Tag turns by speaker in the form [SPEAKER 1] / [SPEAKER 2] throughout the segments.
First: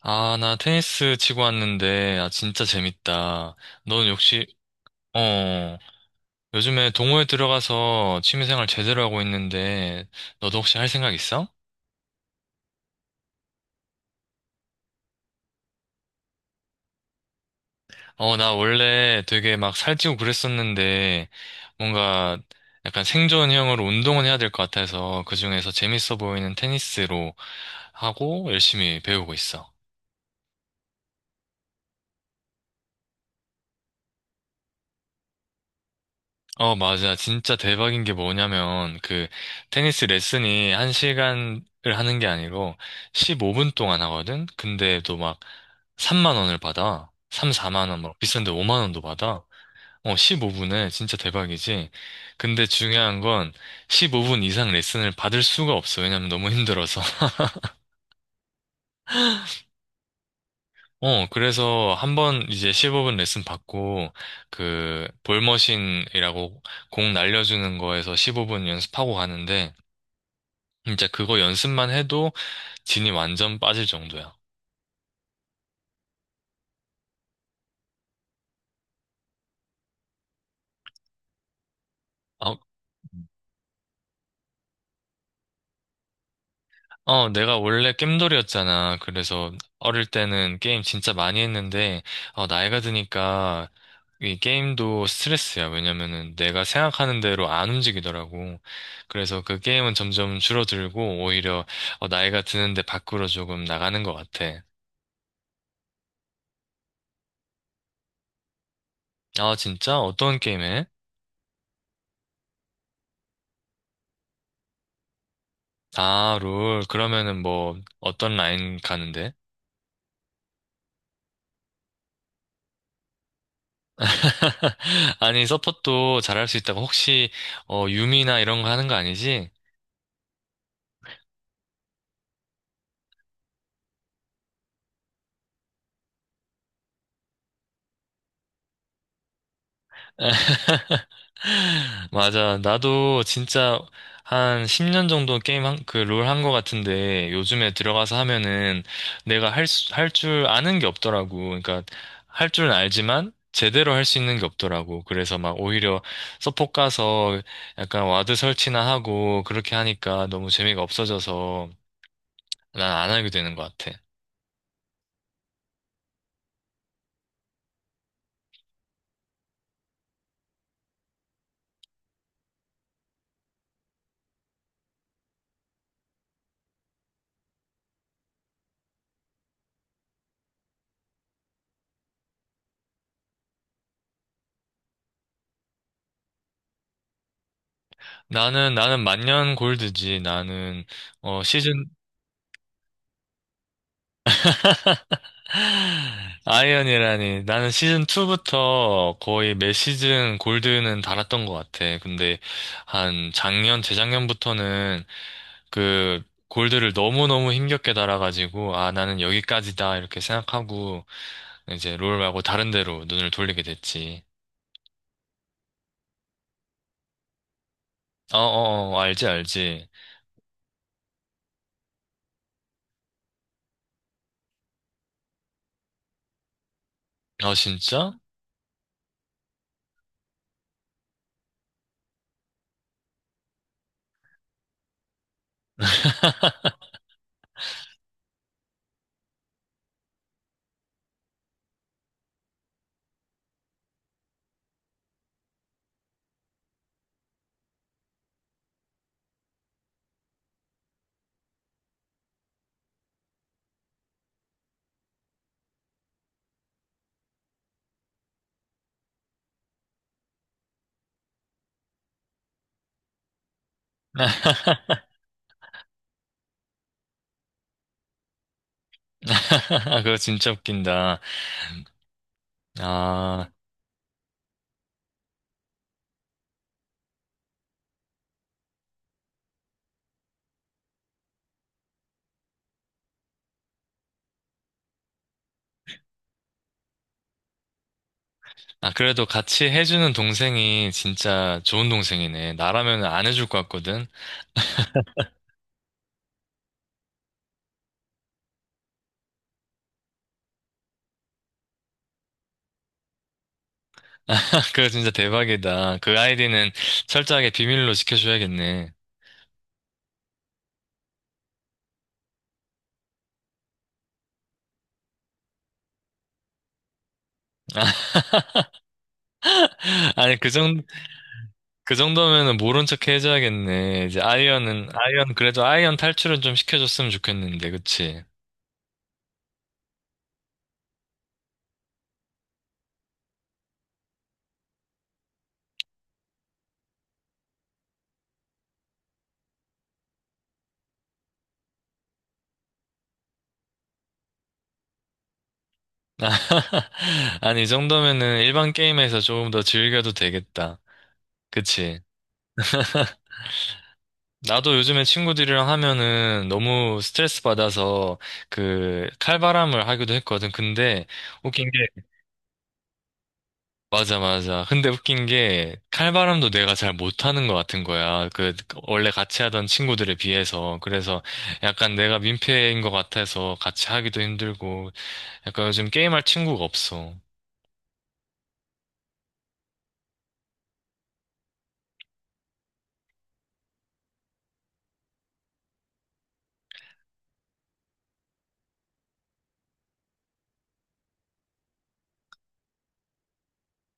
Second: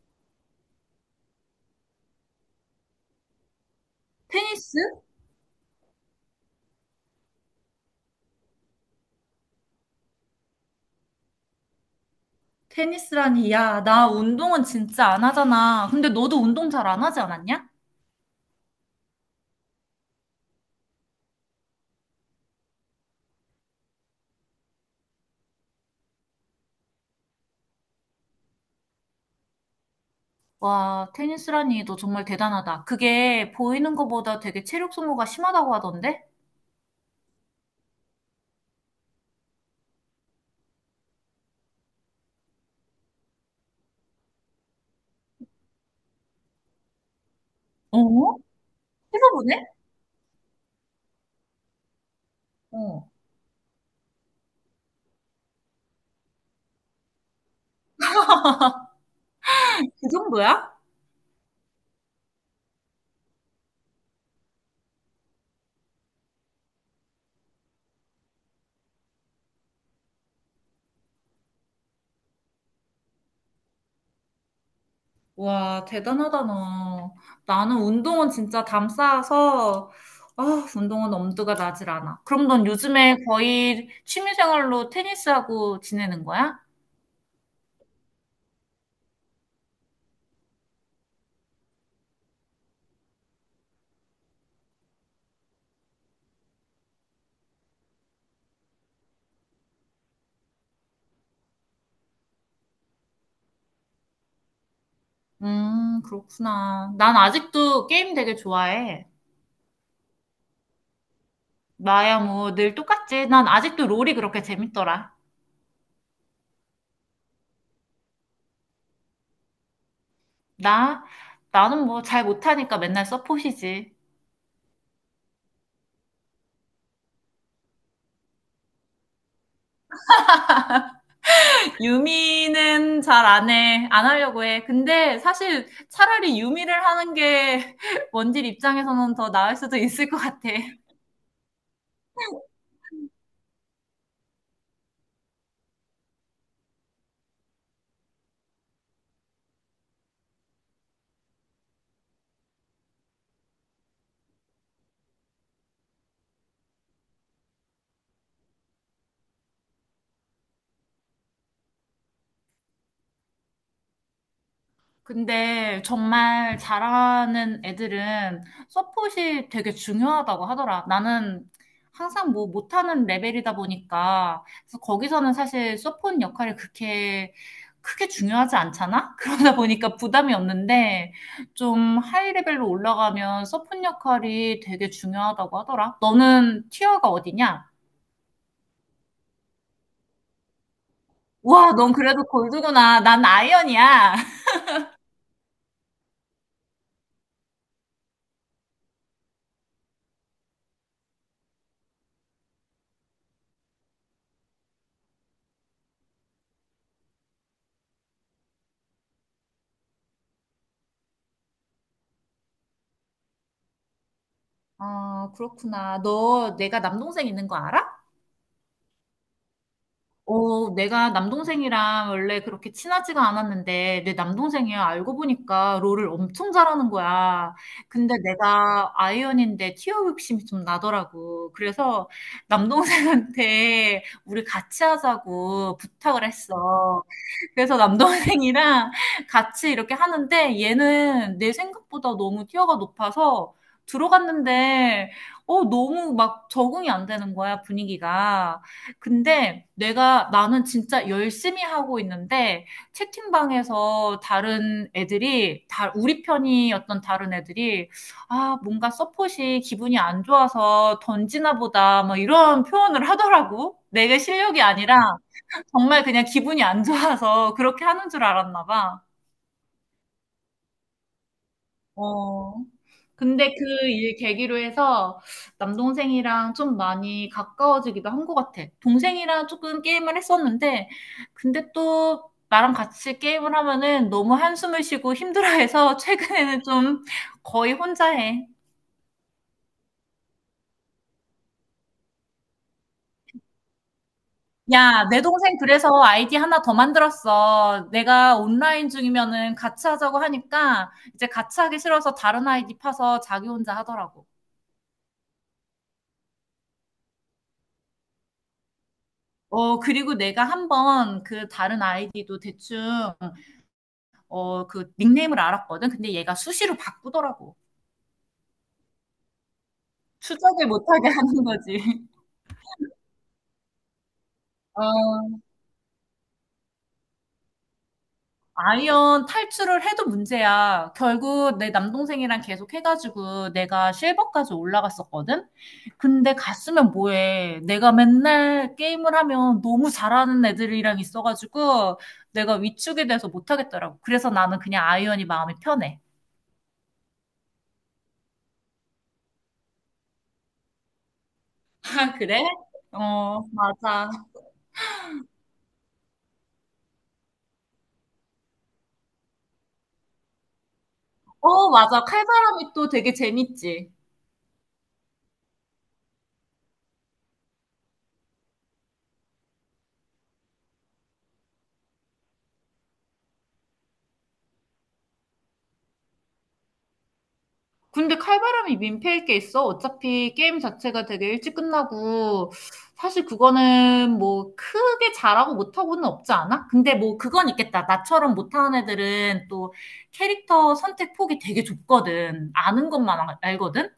[SPEAKER 1] 아, 나 테니스 치고 왔는데, 아, 진짜 재밌다. 넌 역시,
[SPEAKER 2] 테니스?
[SPEAKER 1] 어, 요즘에 동호회 들어가서 취미생활 제대로 하고 있는데, 너도 혹시 할 생각 있어?
[SPEAKER 2] 테니스라니, 야, 나 운동은 진짜 안 하잖아. 근데 너도 운동 잘 안 하지 않았냐?
[SPEAKER 1] 어, 나 원래 되게 막 살찌고 그랬었는데, 뭔가 약간 생존형으로 운동은 해야 될 것 같아서, 그중에서 재밌어 보이는 테니스로 하고 열심히 배우고 있어.
[SPEAKER 2] 와, 테니스라니, 너 정말 대단하다. 그게 보이는 것보다 되게 체력 소모가 심하다고 하던데?
[SPEAKER 1] 어, 맞아. 진짜 대박인 게 뭐냐면, 테니스 레슨이 1시간을 하는 게 아니고, 15분 동안 하거든? 근데 또 막, 3만 원을 받아. 3, 4만 원, 뭐,
[SPEAKER 2] 어?
[SPEAKER 1] 비싼데 5만 원도 받아.
[SPEAKER 2] 해서보네?
[SPEAKER 1] 어, 15분에 진짜 대박이지. 근데
[SPEAKER 2] 어.
[SPEAKER 1] 중요한 건, 15분 이상 레슨을 받을 수가 없어. 왜냐면 너무 힘들어서.
[SPEAKER 2] 그 정도야?
[SPEAKER 1] 어, 그래서 한번 이제 15분 레슨 받고, 볼머신이라고 공 날려주는 거에서 15분 연습하고 가는데, 진짜 그거 연습만 해도 진이 완전 빠질 정도야.
[SPEAKER 2] 와, 대단하다, 너. 나는 운동은 진짜 담 쌓아서, 아, 운동은 엄두가 나질 않아. 그럼
[SPEAKER 1] 어,
[SPEAKER 2] 넌 요즘에 거의 취미생활로 테니스하고 지내는 거야?
[SPEAKER 1] 어, 내가 원래 겜돌이었잖아. 그래서 어릴 때는 게임 진짜 많이 했는데, 나이가 드니까 이 게임도 스트레스야. 왜냐면은 내가 생각하는 대로 안 움직이더라고. 그래서 그 게임은 점점 줄어들고, 오히려 나이가 드는데 밖으로 조금 나가는 것 같아.
[SPEAKER 2] 그렇구나. 난 아직도 게임 되게 좋아해.
[SPEAKER 1] 아, 진짜? 어떤 게임 해?
[SPEAKER 2] 나야 뭐 늘 똑같지. 난 아직도 롤이 그렇게 재밌더라.
[SPEAKER 1] 아, 롤. 그러면은 뭐, 어떤 라인 가는데?
[SPEAKER 2] 나, 나는 뭐 잘 못하니까 맨날 서폿이지.
[SPEAKER 1] 아니, 서폿도 잘할 수 있다고 혹시 유미나 이런 거 하는 거 아니지?
[SPEAKER 2] 유미는 잘 안 해. 안 하려고 해. 근데 사실 차라리 유미를 하는 게 원딜 입장에서는 더 나을 수도 있을 것 같아.
[SPEAKER 1] 맞아. 나도 진짜 한 10년 정도 게임 한, 롤 한 거 같은데 요즘에 들어가서 하면은 내가 할 줄 아는 게 없더라고. 그러니까 할 줄은 알지만 제대로 할 수 있는 게 없더라고. 그래서 막 오히려 서폿 가서 약간 와드 설치나 하고 그렇게 하니까 너무 재미가 없어져서 난 안 하게 되는 것 같아.
[SPEAKER 2] 근데 정말 잘하는 애들은 서폿이 되게 중요하다고 하더라. 나는 항상 뭐 못하는 레벨이다 보니까 그래서 거기서는 사실 서폿 역할이 그렇게 크게 중요하지 않잖아? 그러다 보니까 부담이 없는데 좀 하이 레벨로 올라가면 서폿 역할이 되게 중요하다고 하더라. 너는 티어가 어디냐?
[SPEAKER 1] 나는 만년 골드지. 나는 시즌
[SPEAKER 2] 와, 넌 그래도 골드구나. 난 아이언이야.
[SPEAKER 1] 아이언이라니. 나는 시즌 2부터 거의 매 시즌 골드는 달았던 것 같아. 근데 한 작년 재작년부터는 그 골드를 너무너무 힘겹게 달아가지고 아 나는 여기까지다 이렇게 생각하고 이제 롤 말고 다른 데로 눈을 돌리게 됐지.
[SPEAKER 2] 아, 그렇구나. 너 내가 남동생 있는 거 알아?
[SPEAKER 1] 어어어 알지 알지.
[SPEAKER 2] 어, 내가 남동생이랑 원래 그렇게 친하지가 않았는데, 내 남동생이야. 알고 보니까 롤을 엄청 잘하는
[SPEAKER 1] 어
[SPEAKER 2] 거야. 근데
[SPEAKER 1] 진짜?
[SPEAKER 2] 내가 아이언인데 티어 욕심이 좀 나더라고. 그래서 남동생한테 우리 같이 하자고 부탁을 했어. 그래서 남동생이랑 같이 이렇게 하는데, 얘는 내 생각보다 너무 티어가 높아서 들어갔는데, 너무 막 적응이 안 되는 거야, 분위기가. 근데 내가 나는 진짜 열심히 하고 있는데 채팅방에서 다른 애들이 다 우리 편이었던 다른 애들이 아 뭔가 서폿이 기분이 안 좋아서 던지나 보다 뭐 이런 표현을 하더라고. 내게 실력이 아니라 정말 그냥 기분이 안 좋아서 그렇게 하는 줄 알았나 봐.
[SPEAKER 1] 그거 진짜 웃긴다.
[SPEAKER 2] 어.
[SPEAKER 1] 아.
[SPEAKER 2] 근데 그 일 계기로 해서 남동생이랑 좀 많이 가까워지기도 한 것 같아. 동생이랑 조금 게임을 했었는데, 근데 또 나랑 같이 게임을 하면은 너무 한숨을 쉬고 힘들어해서 최근에는 좀 거의 혼자 해.
[SPEAKER 1] 아, 그래도 같이 해주는 동생이 진짜 좋은 동생이네. 나라면 안 해줄 것 같거든.
[SPEAKER 2] 야, 내 동생 그래서 아이디 하나 더 만들었어. 내가 온라인 중이면은 같이 하자고 하니까 이제 같이 하기 싫어서 다른 아이디 파서 자기 혼자 하더라고.
[SPEAKER 1] 그거 진짜 대박이다. 그 아이디는 철저하게 비밀로 지켜줘야겠네.
[SPEAKER 2] 어, 그리고 내가 한번 그 다른 아이디도 대충, 어, 그 닉네임을 알았거든. 근데 얘가 수시로 바꾸더라고.
[SPEAKER 1] 아니,
[SPEAKER 2] 추적을 못하게 하는 거지.
[SPEAKER 1] 그 정도면은 모른 척 해줘야겠네. 이제
[SPEAKER 2] 어,
[SPEAKER 1] 아이언은, 아이언, 그래도 아이언 탈출은 좀 시켜줬으면 좋겠는데, 그치?
[SPEAKER 2] 아이언 탈출을 해도 문제야. 결국 내 남동생이랑 계속 해가지고 내가 실버까지 올라갔었거든? 근데 갔으면 뭐해. 내가 맨날 게임을 하면 너무 잘하는 애들이랑 있어가지고 내가 위축이 돼서 못하겠더라고. 그래서 나는 그냥 아이언이 마음이 편해.
[SPEAKER 1] 아니, 이 정도면은 일반 게임에서 조금 더 즐겨도 되겠다. 그치?
[SPEAKER 2] 아 그래? 어 맞아.
[SPEAKER 1] 나도 요즘에 친구들이랑 하면은 너무 스트레스 받아서 칼바람을 하기도 했거든. 근데 웃긴
[SPEAKER 2] 어
[SPEAKER 1] 게
[SPEAKER 2] 맞아. 칼바람이 또 되게 재밌지.
[SPEAKER 1] 맞아 맞아. 근데 웃긴 게 칼바람도 내가 잘 못하는 것 같은 거야. 그 원래 같이 하던 친구들에 비해서 그래서 약간 내가 민폐인 것 같아서 같이 하기도 힘들고 약간 요즘 게임할 친구가 없어.
[SPEAKER 2] 근데 칼바람이 민폐일 게 있어? 어차피 게임 자체가 되게 일찍 끝나고 사실 그거는 뭐 크게 잘하고 못하고는 없지 않아? 근데 뭐 그건 있겠다. 나처럼 못하는 애들은 또 캐릭터 선택 폭이 되게 좁거든. 아는 것만 알거든?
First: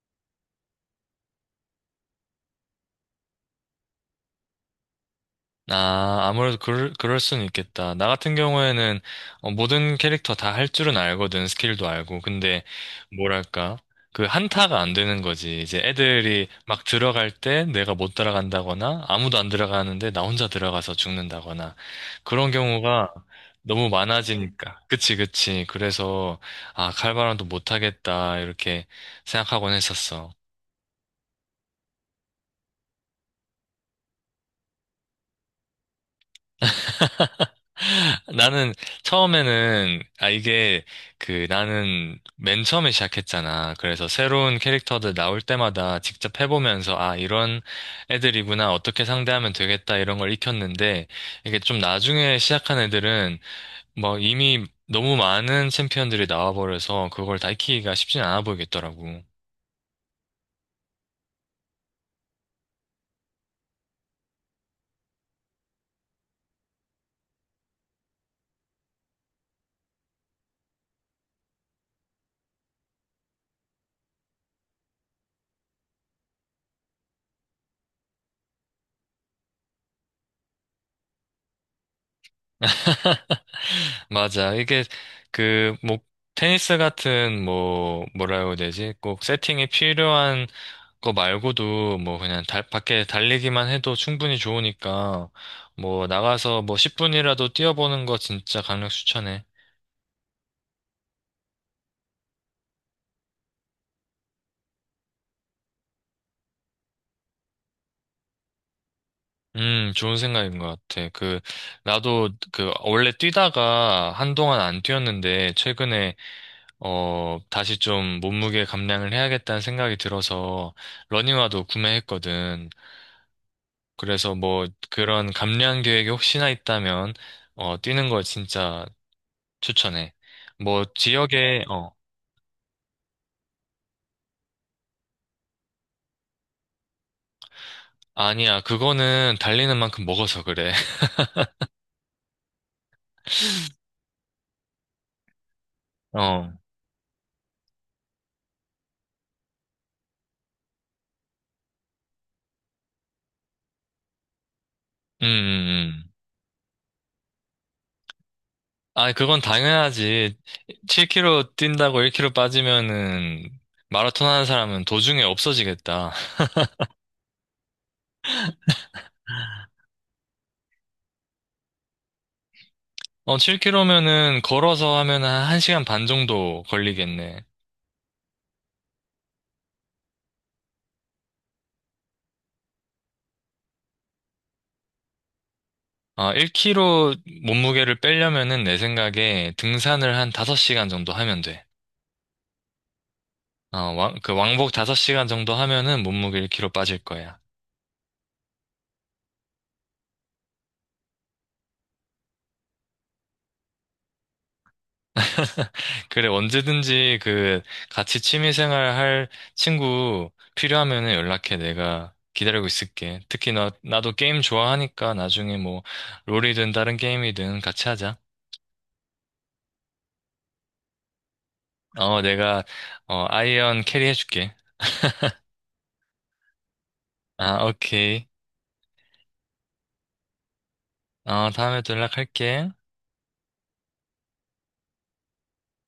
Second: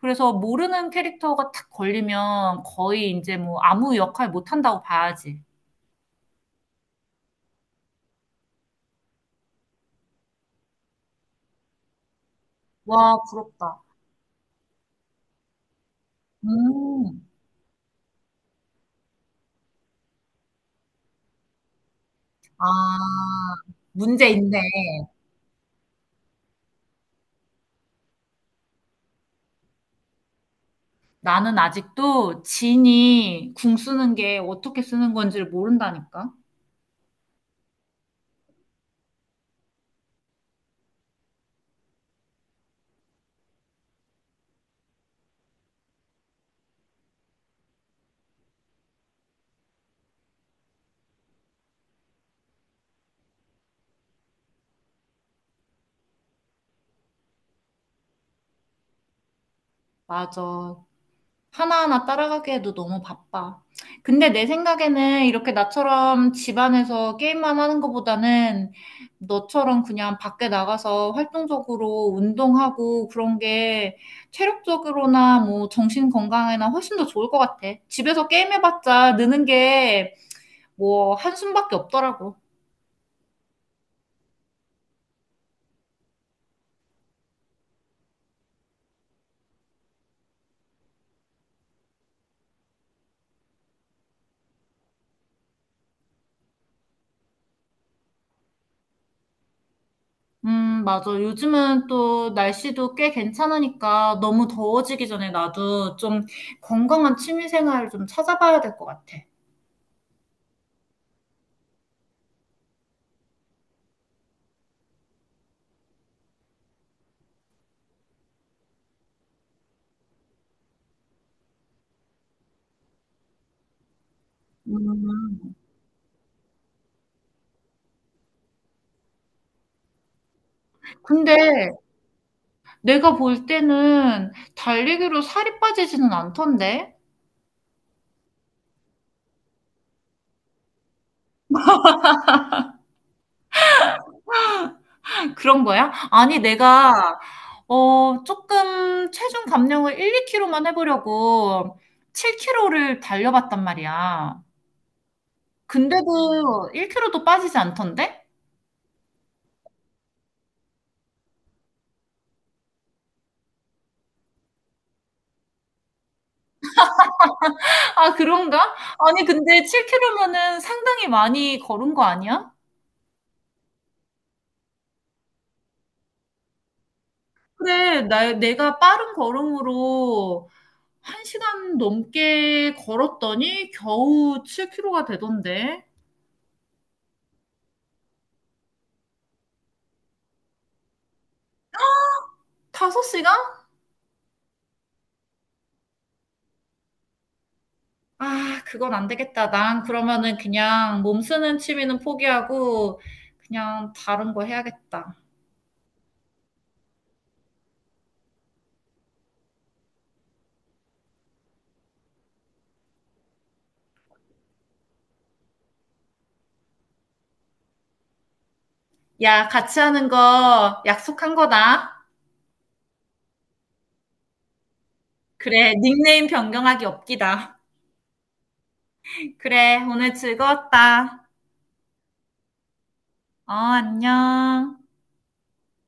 [SPEAKER 2] 그래서 모르는 캐릭터가 탁 걸리면 거의 이제 뭐 아무 역할 못한다고 봐야지.
[SPEAKER 1] 아, 아무래도 그럴 수는 있겠다. 나 같은 경우에는 어, 모든 캐릭터 다 할 줄은 알거든, 스킬도 알고. 근데,
[SPEAKER 2] 와,
[SPEAKER 1] 뭐랄까,
[SPEAKER 2] 부럽다.
[SPEAKER 1] 그 한타가 안 되는 거지. 이제 애들이 막
[SPEAKER 2] 음.
[SPEAKER 1] 들어갈 때 내가 못 따라간다거나, 아무도 안 들어가는데 나 혼자 들어가서 죽는다거나, 그런
[SPEAKER 2] 아,
[SPEAKER 1] 경우가 너무
[SPEAKER 2] 문제 있네.
[SPEAKER 1] 많아지니까. 그치, 그치. 그래서, 아, 칼바람도 못하겠다, 이렇게 생각하곤 했었어.
[SPEAKER 2] 나는 아직도 진이 궁 쓰는 게 어떻게 쓰는 건지를 모른다니까.
[SPEAKER 1] 나는 처음에는 아 이게 그 나는 맨 처음에 시작했잖아. 그래서 새로운 캐릭터들 나올 때마다 직접 해보면서 아 이런 애들이구나 어떻게 상대하면 되겠다 이런 걸 익혔는데 이게 좀 나중에 시작한 애들은 뭐 이미 너무 많은 챔피언들이 나와버려서 그걸 다 익히기가 쉽진 않아 보이겠더라고.
[SPEAKER 2] 맞아. 하나하나 따라가기에도 너무 바빠. 근데 내 생각에는 이렇게 나처럼 집안에서 게임만 하는 것보다는 너처럼 그냥 밖에 나가서 활동적으로 운동하고 그런 게 체력적으로나 뭐 정신 건강에나 훨씬 더 좋을 것 같아. 집에서 게임해봤자 느는 게 뭐 한숨밖에 없더라고.
[SPEAKER 1] 맞아. 이게 뭐 테니스 같은 뭐 뭐라고 해야 되지? 꼭 세팅이 필요한 그거 말고도 뭐 그냥 밖에 달리기만 해도 충분히 좋으니까 뭐 나가서 뭐 10분이라도 뛰어보는 거 진짜 강력 추천해.
[SPEAKER 2] 맞아. 요즘은 또 날씨도 꽤 괜찮으니까 너무 더워지기 전에 나도 좀 건강한 취미 생활을 좀 찾아봐야 될 것 같아.
[SPEAKER 1] 좋은 생각인 것 같아. 나도 원래 뛰다가 한동안 안 뛰었는데, 최근에, 다시 좀 몸무게 감량을 해야겠다는 생각이 들어서, 러닝화도 구매했거든. 그래서 뭐, 그런
[SPEAKER 2] 음.
[SPEAKER 1] 감량 계획이 혹시나 있다면, 어, 뛰는 걸 진짜 추천해. 뭐,
[SPEAKER 2] 근데
[SPEAKER 1] 지역에.
[SPEAKER 2] 내가 볼 때는 달리기로 살이 빠지지는 않던데?
[SPEAKER 1] 아니야, 그거는 달리는 만큼 먹어서 그래.
[SPEAKER 2] 그런 거야? 아니,
[SPEAKER 1] 어,
[SPEAKER 2] 내가, 어, 조금 체중 감량을 1, 2kg만 해보려고 7kg를 달려봤단 말이야.
[SPEAKER 1] 음, 음.
[SPEAKER 2] 근데도 1kg도 빠지지 않던데?
[SPEAKER 1] 아, 그건 당연하지. 7kg 뛴다고 1kg 빠지면은 마라톤 하는 사람은 도중에 없어지겠다.
[SPEAKER 2] 아, 그런가? 아니, 근데 7km면은 상당히 많이 걸은 거 아니야?
[SPEAKER 1] 어, 7kg면은 걸어서 하면 한 1시간 반 정도 걸리겠네.
[SPEAKER 2] 내가 빠른 걸음으로 1시간 넘게 걸었더니 겨우 7km가 되던데.
[SPEAKER 1] 아, 1kg 몸무게를 빼려면은 내 생각에 등산을 한 5시간 정도 하면 돼.
[SPEAKER 2] 5시간?
[SPEAKER 1] 어, 왕, 그 왕복 5시간 정도 하면은 몸무게 1kg 빠질 거야.
[SPEAKER 2] 아, 그건 안 되겠다. 난 그러면은 그냥 몸 쓰는 취미는 포기하고 그냥 다른 거 해야겠다.
[SPEAKER 1] 그래, 언제든지 같이 취미생활 할 친구 필요하면은 연락해. 내가 기다리고 있을게. 특히 나도 게임 좋아하니까 나중에 뭐 롤이든 다른 게임이든 같이 하자.
[SPEAKER 2] 야, 같이 하는 거 약속한 거다.
[SPEAKER 1] 어, 내가 아이언 캐리 해줄게.
[SPEAKER 2] 그래, 닉네임 변경하기 없기다.
[SPEAKER 1] 아, 오케이.
[SPEAKER 2] 그래, 오늘 즐거웠다.
[SPEAKER 1] 어, 다음에 또 연락할게.
[SPEAKER 2] 어, 안녕.